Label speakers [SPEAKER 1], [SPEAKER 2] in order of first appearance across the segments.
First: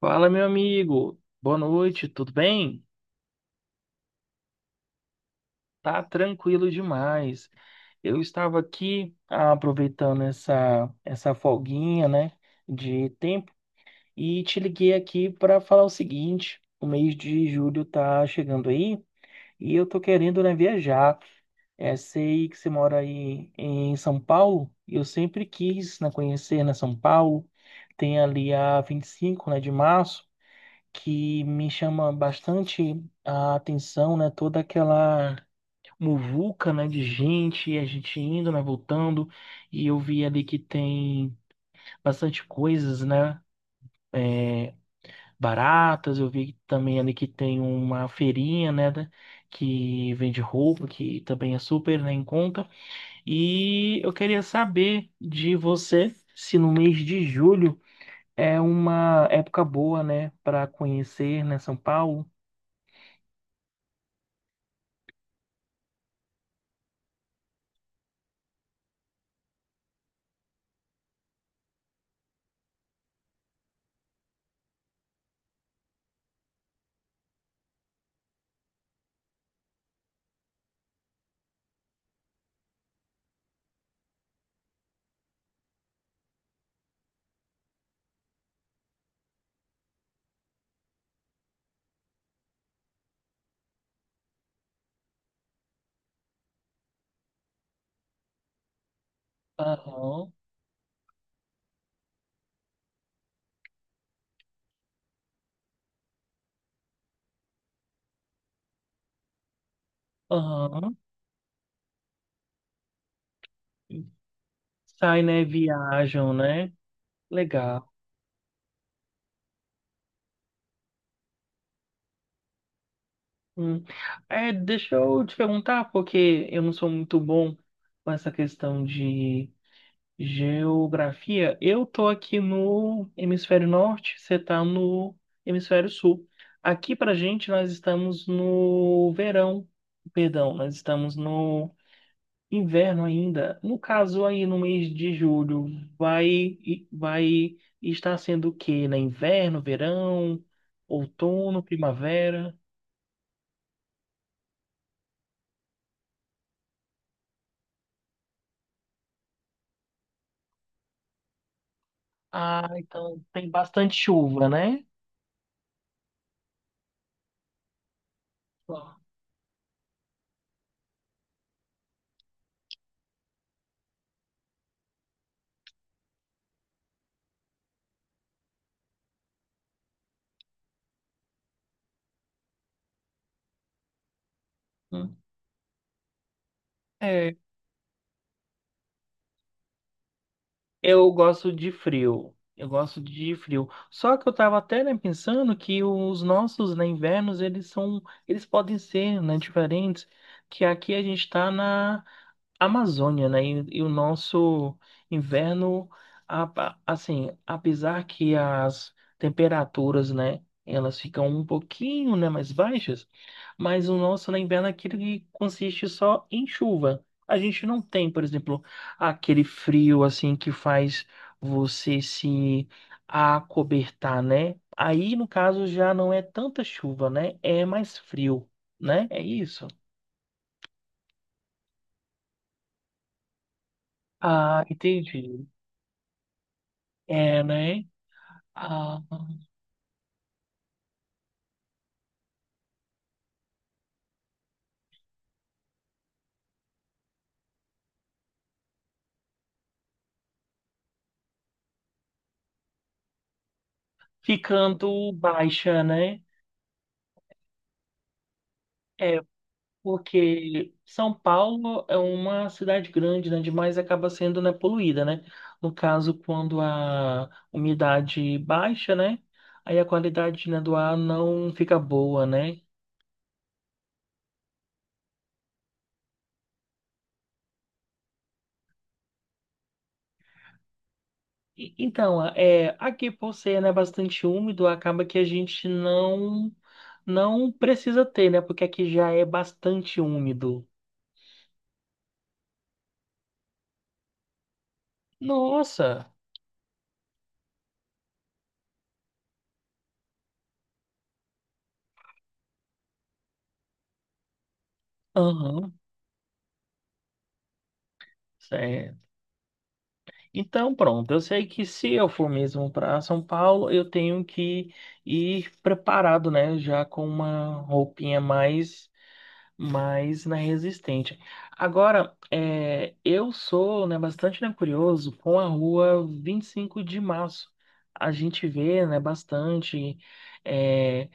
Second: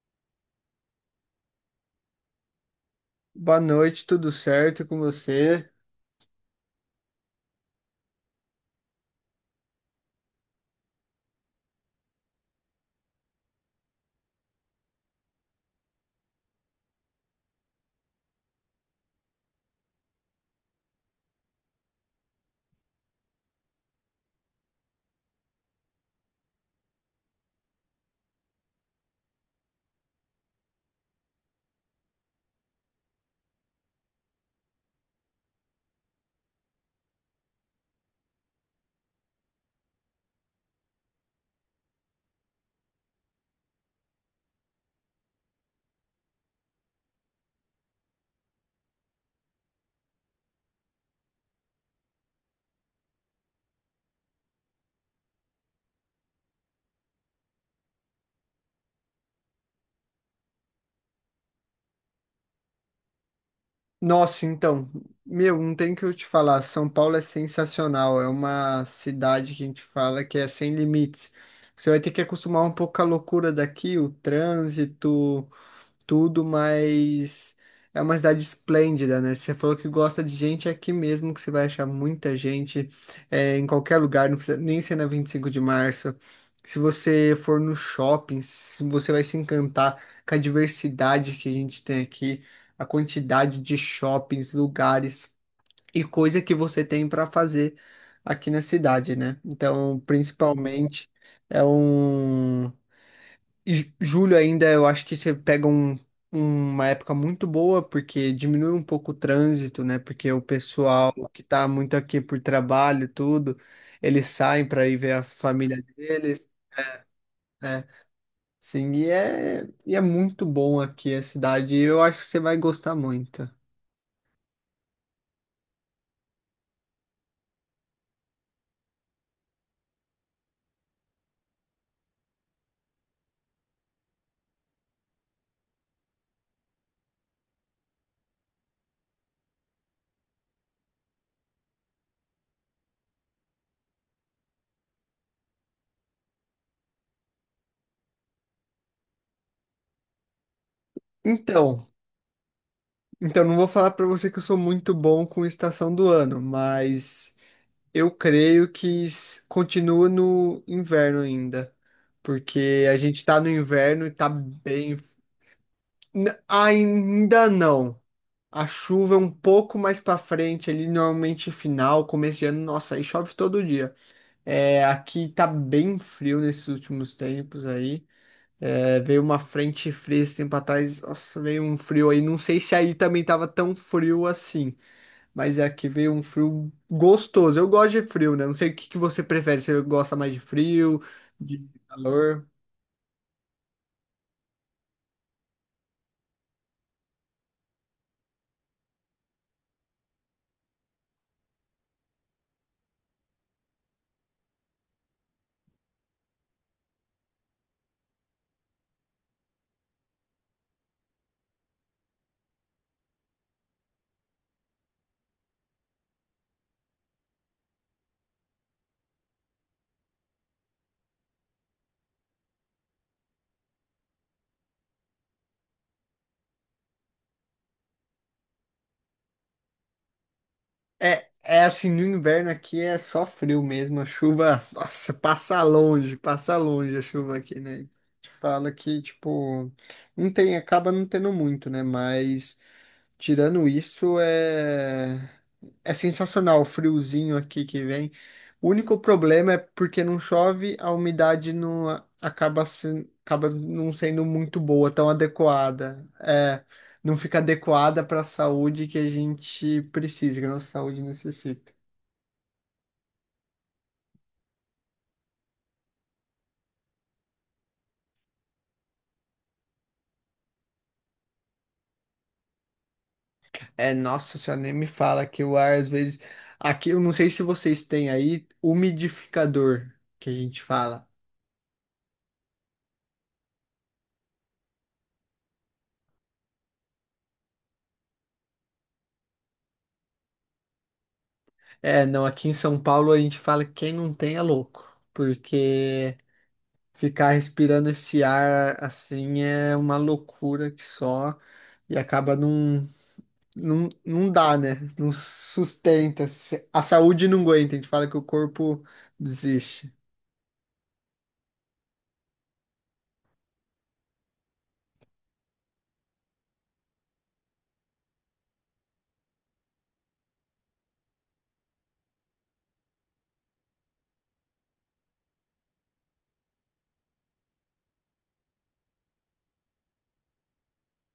[SPEAKER 1] Fala, meu amigo. Boa noite, tudo bem?
[SPEAKER 2] Boa noite, tudo certo com você?
[SPEAKER 1] Tá tranquilo demais. Eu estava aqui aproveitando essa folguinha, né, de tempo e te liguei aqui para falar o seguinte: o mês de julho tá chegando aí e eu tô querendo, né, viajar. É, sei que você mora aí em São Paulo e eu sempre quis, né, conhecer, né, São Paulo. Tem ali a 25, né, de março. Que me chama bastante a atenção, né? Toda aquela muvuca, né, de gente, a gente indo, né, voltando, e eu vi ali que tem bastante coisas, né, é, baratas. Eu vi também ali que tem uma feirinha, né, que vende roupa, que também é super, né, em conta, e eu queria saber de você se no mês de julho é uma época boa, né, para conhecer, né, São Paulo.
[SPEAKER 2] Nossa, então, meu, não tem o que eu te falar. São Paulo é sensacional. É uma cidade que a gente fala que é sem limites. Você vai ter que acostumar um pouco com a loucura daqui, o trânsito, tudo, mas é uma cidade esplêndida, né? Se você falou que gosta de gente, é aqui mesmo que você vai achar muita gente, é, em qualquer lugar, não precisa nem ser na 25 de Março. Se você for no shopping, você vai se encantar com a diversidade que a gente tem aqui, a quantidade de shoppings, lugares e coisa que você tem para fazer aqui na cidade, né? Então,
[SPEAKER 1] Aham,
[SPEAKER 2] principalmente, é um. E julho ainda, eu acho que você pega um, uma época muito boa, porque diminui um pouco o trânsito, né? Porque o
[SPEAKER 1] aham.
[SPEAKER 2] pessoal que tá muito aqui por trabalho, e tudo, eles saem para ir ver
[SPEAKER 1] Sai,
[SPEAKER 2] a
[SPEAKER 1] né?
[SPEAKER 2] família
[SPEAKER 1] Viajam,
[SPEAKER 2] deles,
[SPEAKER 1] né?
[SPEAKER 2] né?
[SPEAKER 1] Legal.
[SPEAKER 2] Sim, e é muito bom aqui a cidade, e eu acho que você vai gostar muito.
[SPEAKER 1] Hum. É, deixa eu te perguntar, porque eu não sou muito bom com essa questão de geografia. Eu tô aqui no hemisfério norte, você tá no hemisfério sul. Aqui pra gente, nós estamos no verão. Perdão, nós estamos no inverno ainda. No caso, aí no mês de julho, vai, vai estar sendo o quê? Né? Inverno, verão, outono,
[SPEAKER 2] Então,
[SPEAKER 1] primavera?
[SPEAKER 2] então não vou falar para você que eu sou muito bom com estação do ano, mas eu creio que continua no inverno ainda,
[SPEAKER 1] Ah,
[SPEAKER 2] porque a gente
[SPEAKER 1] então
[SPEAKER 2] tá no
[SPEAKER 1] tem bastante
[SPEAKER 2] inverno e tá
[SPEAKER 1] chuva, né?
[SPEAKER 2] bem. Ainda não. A chuva é um pouco mais pra frente, ali normalmente final, começo de ano, nossa, aí chove todo dia. É, aqui tá bem frio nesses últimos tempos aí. É, veio uma frente fria esse tempo atrás, nossa, veio um frio aí. Não sei se aí também tava tão frio assim.
[SPEAKER 1] Hum.
[SPEAKER 2] Mas é aqui veio um frio
[SPEAKER 1] É,
[SPEAKER 2] gostoso. Eu gosto de frio, né? Não sei o que que você prefere. Você gosta mais de frio,
[SPEAKER 1] eu gosto
[SPEAKER 2] de
[SPEAKER 1] de frio.
[SPEAKER 2] calor?
[SPEAKER 1] Eu gosto de frio. Só que eu tava até, né, pensando que os nossos, né, invernos, eles são, eles podem ser, né, diferentes, que aqui a gente tá na Amazônia, né? E o nosso inverno, a- assim, apesar que as temperaturas, né, elas ficam um pouquinho, né, mais baixas, mas o nosso na inverno é aquele que consiste só em chuva. A gente não tem, por exemplo, aquele frio assim que faz você se acobertar, né? Aí, no caso, já não é tanta chuva, né? É mais frio, né? É isso.
[SPEAKER 2] É, é assim, no inverno aqui é só frio mesmo. A chuva,
[SPEAKER 1] Ah,
[SPEAKER 2] nossa,
[SPEAKER 1] entendi.
[SPEAKER 2] passa longe a chuva
[SPEAKER 1] É,
[SPEAKER 2] aqui,
[SPEAKER 1] né?
[SPEAKER 2] né? Te fala
[SPEAKER 1] Ah,
[SPEAKER 2] que, tipo, não tem, acaba não tendo muito, né? Mas tirando isso, é... é sensacional o friozinho aqui que vem. O único problema é porque não chove, a umidade não acaba, acaba não sendo muito boa, tão
[SPEAKER 1] ficando baixa,
[SPEAKER 2] adequada.
[SPEAKER 1] né?
[SPEAKER 2] É, não fica adequada para a saúde que a
[SPEAKER 1] É,
[SPEAKER 2] gente precisa, que a nossa
[SPEAKER 1] porque
[SPEAKER 2] saúde
[SPEAKER 1] São
[SPEAKER 2] necessita.
[SPEAKER 1] Paulo é uma cidade grande, né? Demais acaba sendo, né, poluída, né? No caso, quando a umidade baixa, né? Aí a qualidade, né, do ar não fica boa, né?
[SPEAKER 2] É, nossa senhora, nem me fala que o ar às vezes. Aqui, eu não sei se vocês têm aí umidificador, que a gente fala.
[SPEAKER 1] Então, é, aqui por ser, né, bastante úmido, acaba que a gente não precisa ter, né? Porque aqui já é bastante úmido.
[SPEAKER 2] É, não, aqui em São Paulo a gente fala que quem não tem é louco,
[SPEAKER 1] Nossa!
[SPEAKER 2] porque ficar respirando esse ar assim é uma loucura que só e acaba não, não, não dá, né? Não
[SPEAKER 1] Aham.
[SPEAKER 2] sustenta, a saúde não aguenta, a gente fala que o corpo desiste.
[SPEAKER 1] Então, pronto, eu sei que se eu for mesmo para São Paulo, eu tenho que ir preparado, né? Já com uma roupinha mais mas na resistente. Agora, é, eu sou, né, bastante, né, curioso com a rua 25 de março. A gente vê, né, bastante é,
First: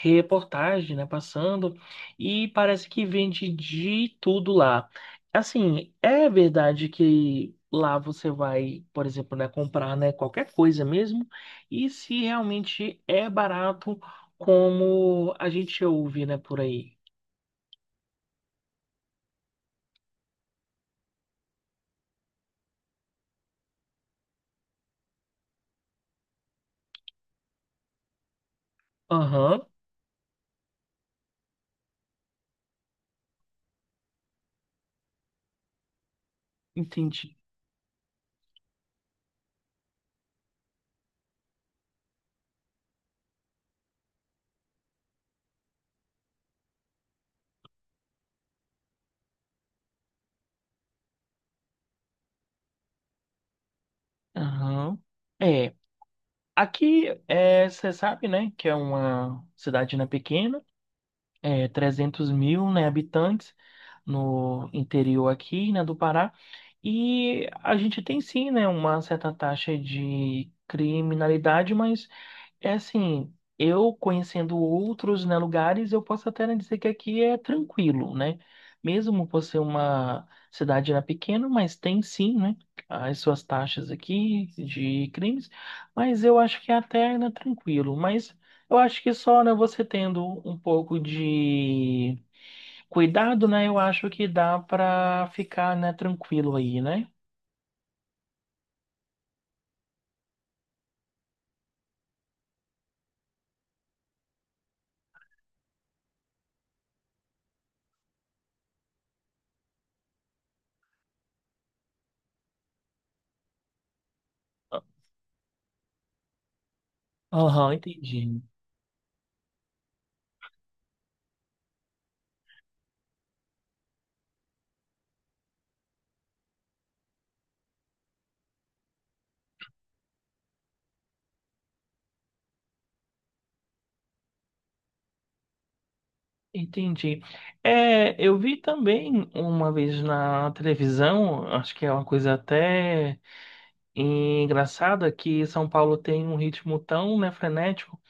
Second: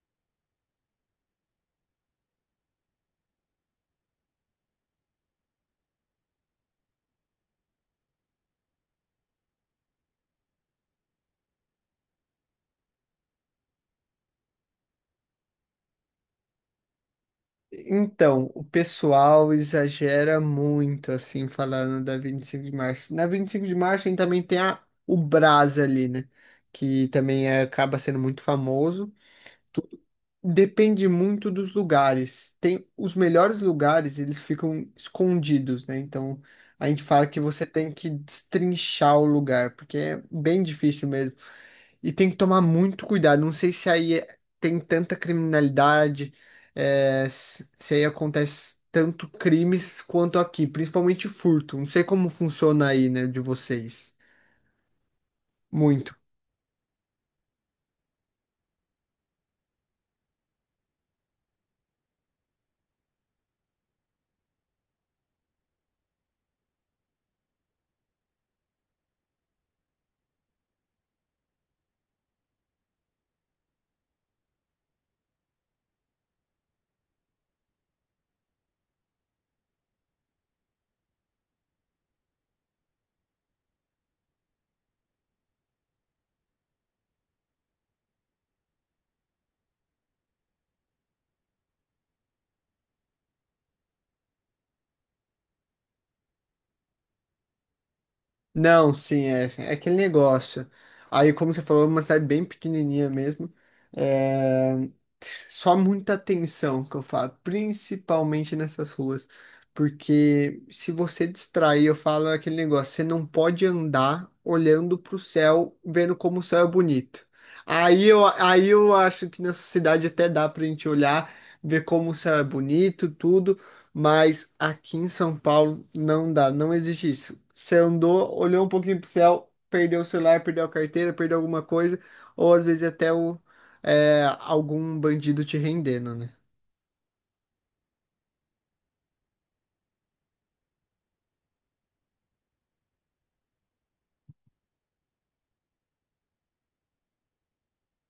[SPEAKER 1] reportagem, né, passando e parece que vende de tudo lá. Assim, é verdade que lá você vai, por exemplo, né, comprar, né, qualquer coisa mesmo e se realmente é barato como a gente ouve, né, por aí.
[SPEAKER 2] Então, o pessoal exagera muito, assim, falando da 25 de Março. Na 25 de março a gente também tem a, o Brás ali, né? Que também acaba sendo muito famoso.
[SPEAKER 1] Aham.
[SPEAKER 2] Tudo depende muito dos lugares. Tem os melhores lugares, eles ficam escondidos, né? Então a gente fala
[SPEAKER 1] Entendi.
[SPEAKER 2] que você tem que destrinchar o lugar, porque é bem difícil mesmo. E tem que tomar muito cuidado. Não sei se aí tem tanta criminalidade, é, se aí acontece tanto crimes quanto aqui, principalmente furto. Não sei como funciona aí, né, de vocês.
[SPEAKER 1] Aham. É,
[SPEAKER 2] Muito.
[SPEAKER 1] aqui é, você sabe, né, que é uma cidade né, pequena, é 300 mil, né, habitantes no interior aqui, né, do Pará, e a gente tem sim, né, uma certa taxa de criminalidade, mas é assim, eu conhecendo outros, né, lugares, eu posso até né, dizer que aqui é tranquilo, né? Mesmo por ser uma cidade né, pequena, mas tem sim, né, as suas taxas aqui de crimes, mas eu acho que é até né, tranquilo. Mas eu acho que só, né, você tendo um pouco de cuidado, né, eu acho que dá para ficar, né, tranquilo aí, né?
[SPEAKER 2] Não, sim, é, é aquele negócio. Aí, como você falou, é uma cidade bem pequenininha mesmo. É... só muita atenção que eu falo, principalmente nessas ruas. Porque se você distrair, eu falo aquele negócio, você não pode andar olhando pro céu, vendo como o céu é bonito.
[SPEAKER 1] Aham,
[SPEAKER 2] Aí eu,
[SPEAKER 1] entendi.
[SPEAKER 2] aí eu acho que nessa cidade até dá pra gente olhar, ver como o céu é bonito, tudo. Mas aqui em São Paulo não dá, não existe isso. Você andou, olhou um pouquinho pro céu, perdeu o celular, perdeu a carteira, perdeu alguma coisa, ou às vezes até o, é, algum bandido te rendendo, né?
[SPEAKER 1] Entendi. É, eu vi também uma vez na televisão, acho que é uma coisa até. E engraçado é que São Paulo tem um ritmo tão, né, frenético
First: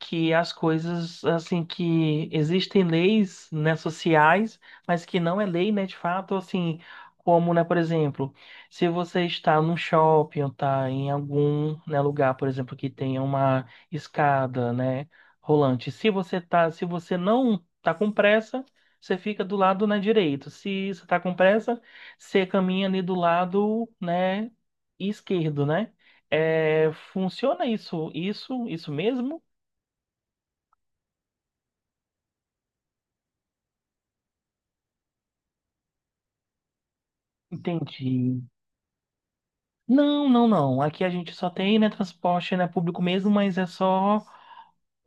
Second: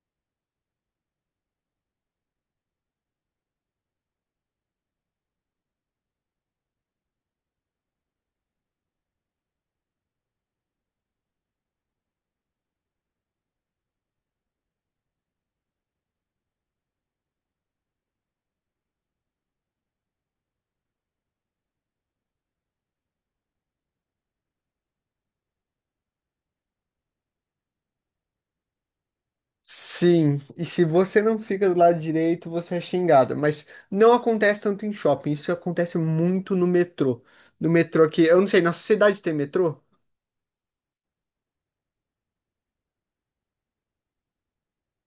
[SPEAKER 1] que as coisas, assim, que existem leis, né, sociais, mas que não é lei, né, de fato, assim, como, né, por exemplo, se você está num shopping ou está em algum, né, lugar, por exemplo, que tenha uma escada, né, rolante, se você tá, se você não tá com pressa, você fica do lado, né, direito. Se você tá com pressa, você caminha ali do lado, né, esquerdo, né? É, funciona isso, isso, isso mesmo?
[SPEAKER 2] Sim, e se você não fica do lado direito, você é xingado. Mas não acontece tanto em shopping, isso acontece muito no metrô. No metrô aqui, eu
[SPEAKER 1] Entendi.
[SPEAKER 2] não sei, na sociedade tem metrô?
[SPEAKER 1] Não, não, não. Aqui a gente só tem, né, transporte, né, público mesmo, mas é só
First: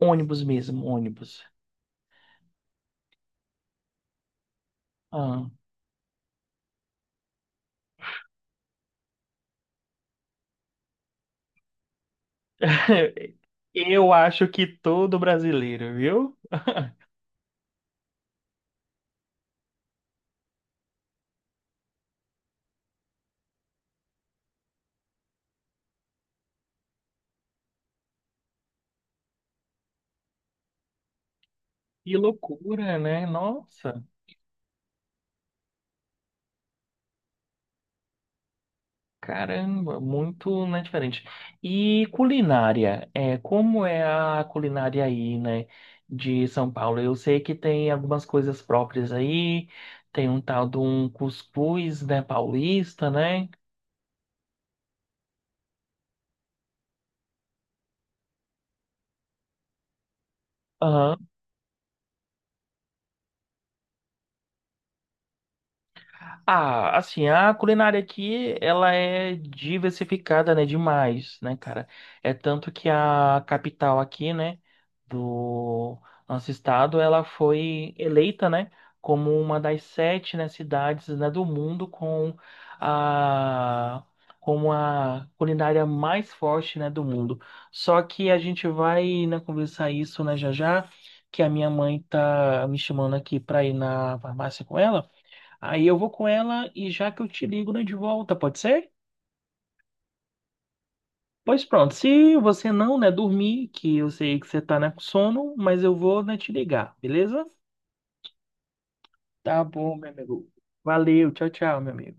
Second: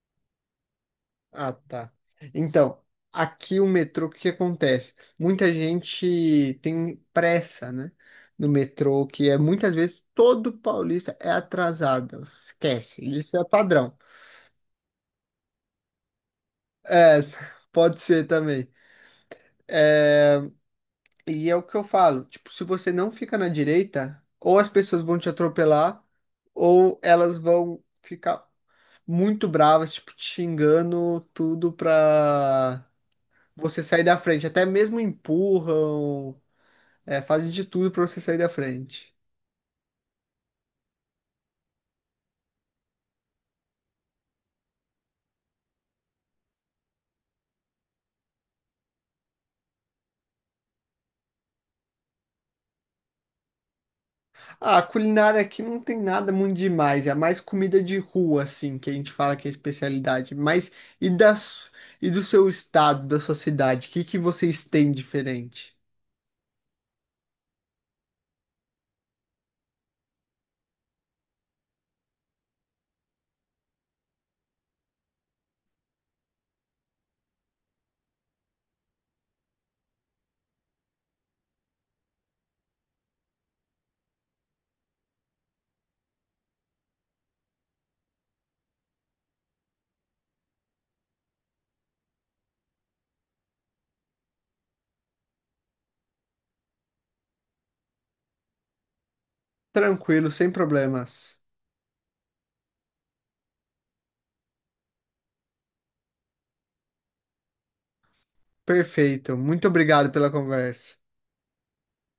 [SPEAKER 1] ônibus mesmo, ônibus.
[SPEAKER 2] Ah, tá. Então, aqui o metrô, o que que acontece?
[SPEAKER 1] Ah.
[SPEAKER 2] Muita gente tem pressa, né? No metrô, que é muitas vezes todo paulista é atrasado. Esquece, isso é padrão.
[SPEAKER 1] Eu acho que todo brasileiro, viu?
[SPEAKER 2] É, pode ser também. E é o que eu falo, tipo, se você não fica na direita, ou as pessoas vão te atropelar, ou elas vão ficar muito bravas, tipo, te xingando tudo
[SPEAKER 1] Que
[SPEAKER 2] pra
[SPEAKER 1] loucura, né?
[SPEAKER 2] você sair
[SPEAKER 1] Nossa.
[SPEAKER 2] da frente. Até mesmo empurram. É, fazem de tudo pra você sair da frente.
[SPEAKER 1] Caramba, muito, né, diferente. E culinária, é, como é a culinária aí, né, de São Paulo? Eu sei que tem algumas coisas próprias aí, tem um tal de um cuscuz, né, paulista, né?
[SPEAKER 2] Ah, a culinária aqui não tem nada muito demais. É mais comida de rua, assim, que a gente fala que é especialidade. Mas e
[SPEAKER 1] Aham.
[SPEAKER 2] das, e do seu estado, da sua cidade? O que que vocês têm diferente?
[SPEAKER 1] Ah, assim, a culinária aqui, ela é diversificada, né, demais, né, cara? É tanto que a capital aqui, né, do nosso estado, ela foi eleita, né, como uma das sete, né, cidades, né, do mundo com a como a culinária mais forte, né, do mundo. Só que a gente vai, né, conversar isso, né, já já, que a minha mãe tá me chamando aqui para ir na farmácia com ela. Aí eu vou com ela e já que eu te ligo, né, de volta, pode ser?
[SPEAKER 2] Tranquilo, sem problemas.
[SPEAKER 1] Pois pronto, se você não, né, dormir, que eu sei que você tá, né, com sono, mas eu vou, né, te ligar, beleza?
[SPEAKER 2] Perfeito.
[SPEAKER 1] Tá
[SPEAKER 2] Muito
[SPEAKER 1] bom, meu
[SPEAKER 2] obrigado pela
[SPEAKER 1] amigo.
[SPEAKER 2] conversa.
[SPEAKER 1] Valeu, tchau, tchau, meu amigo.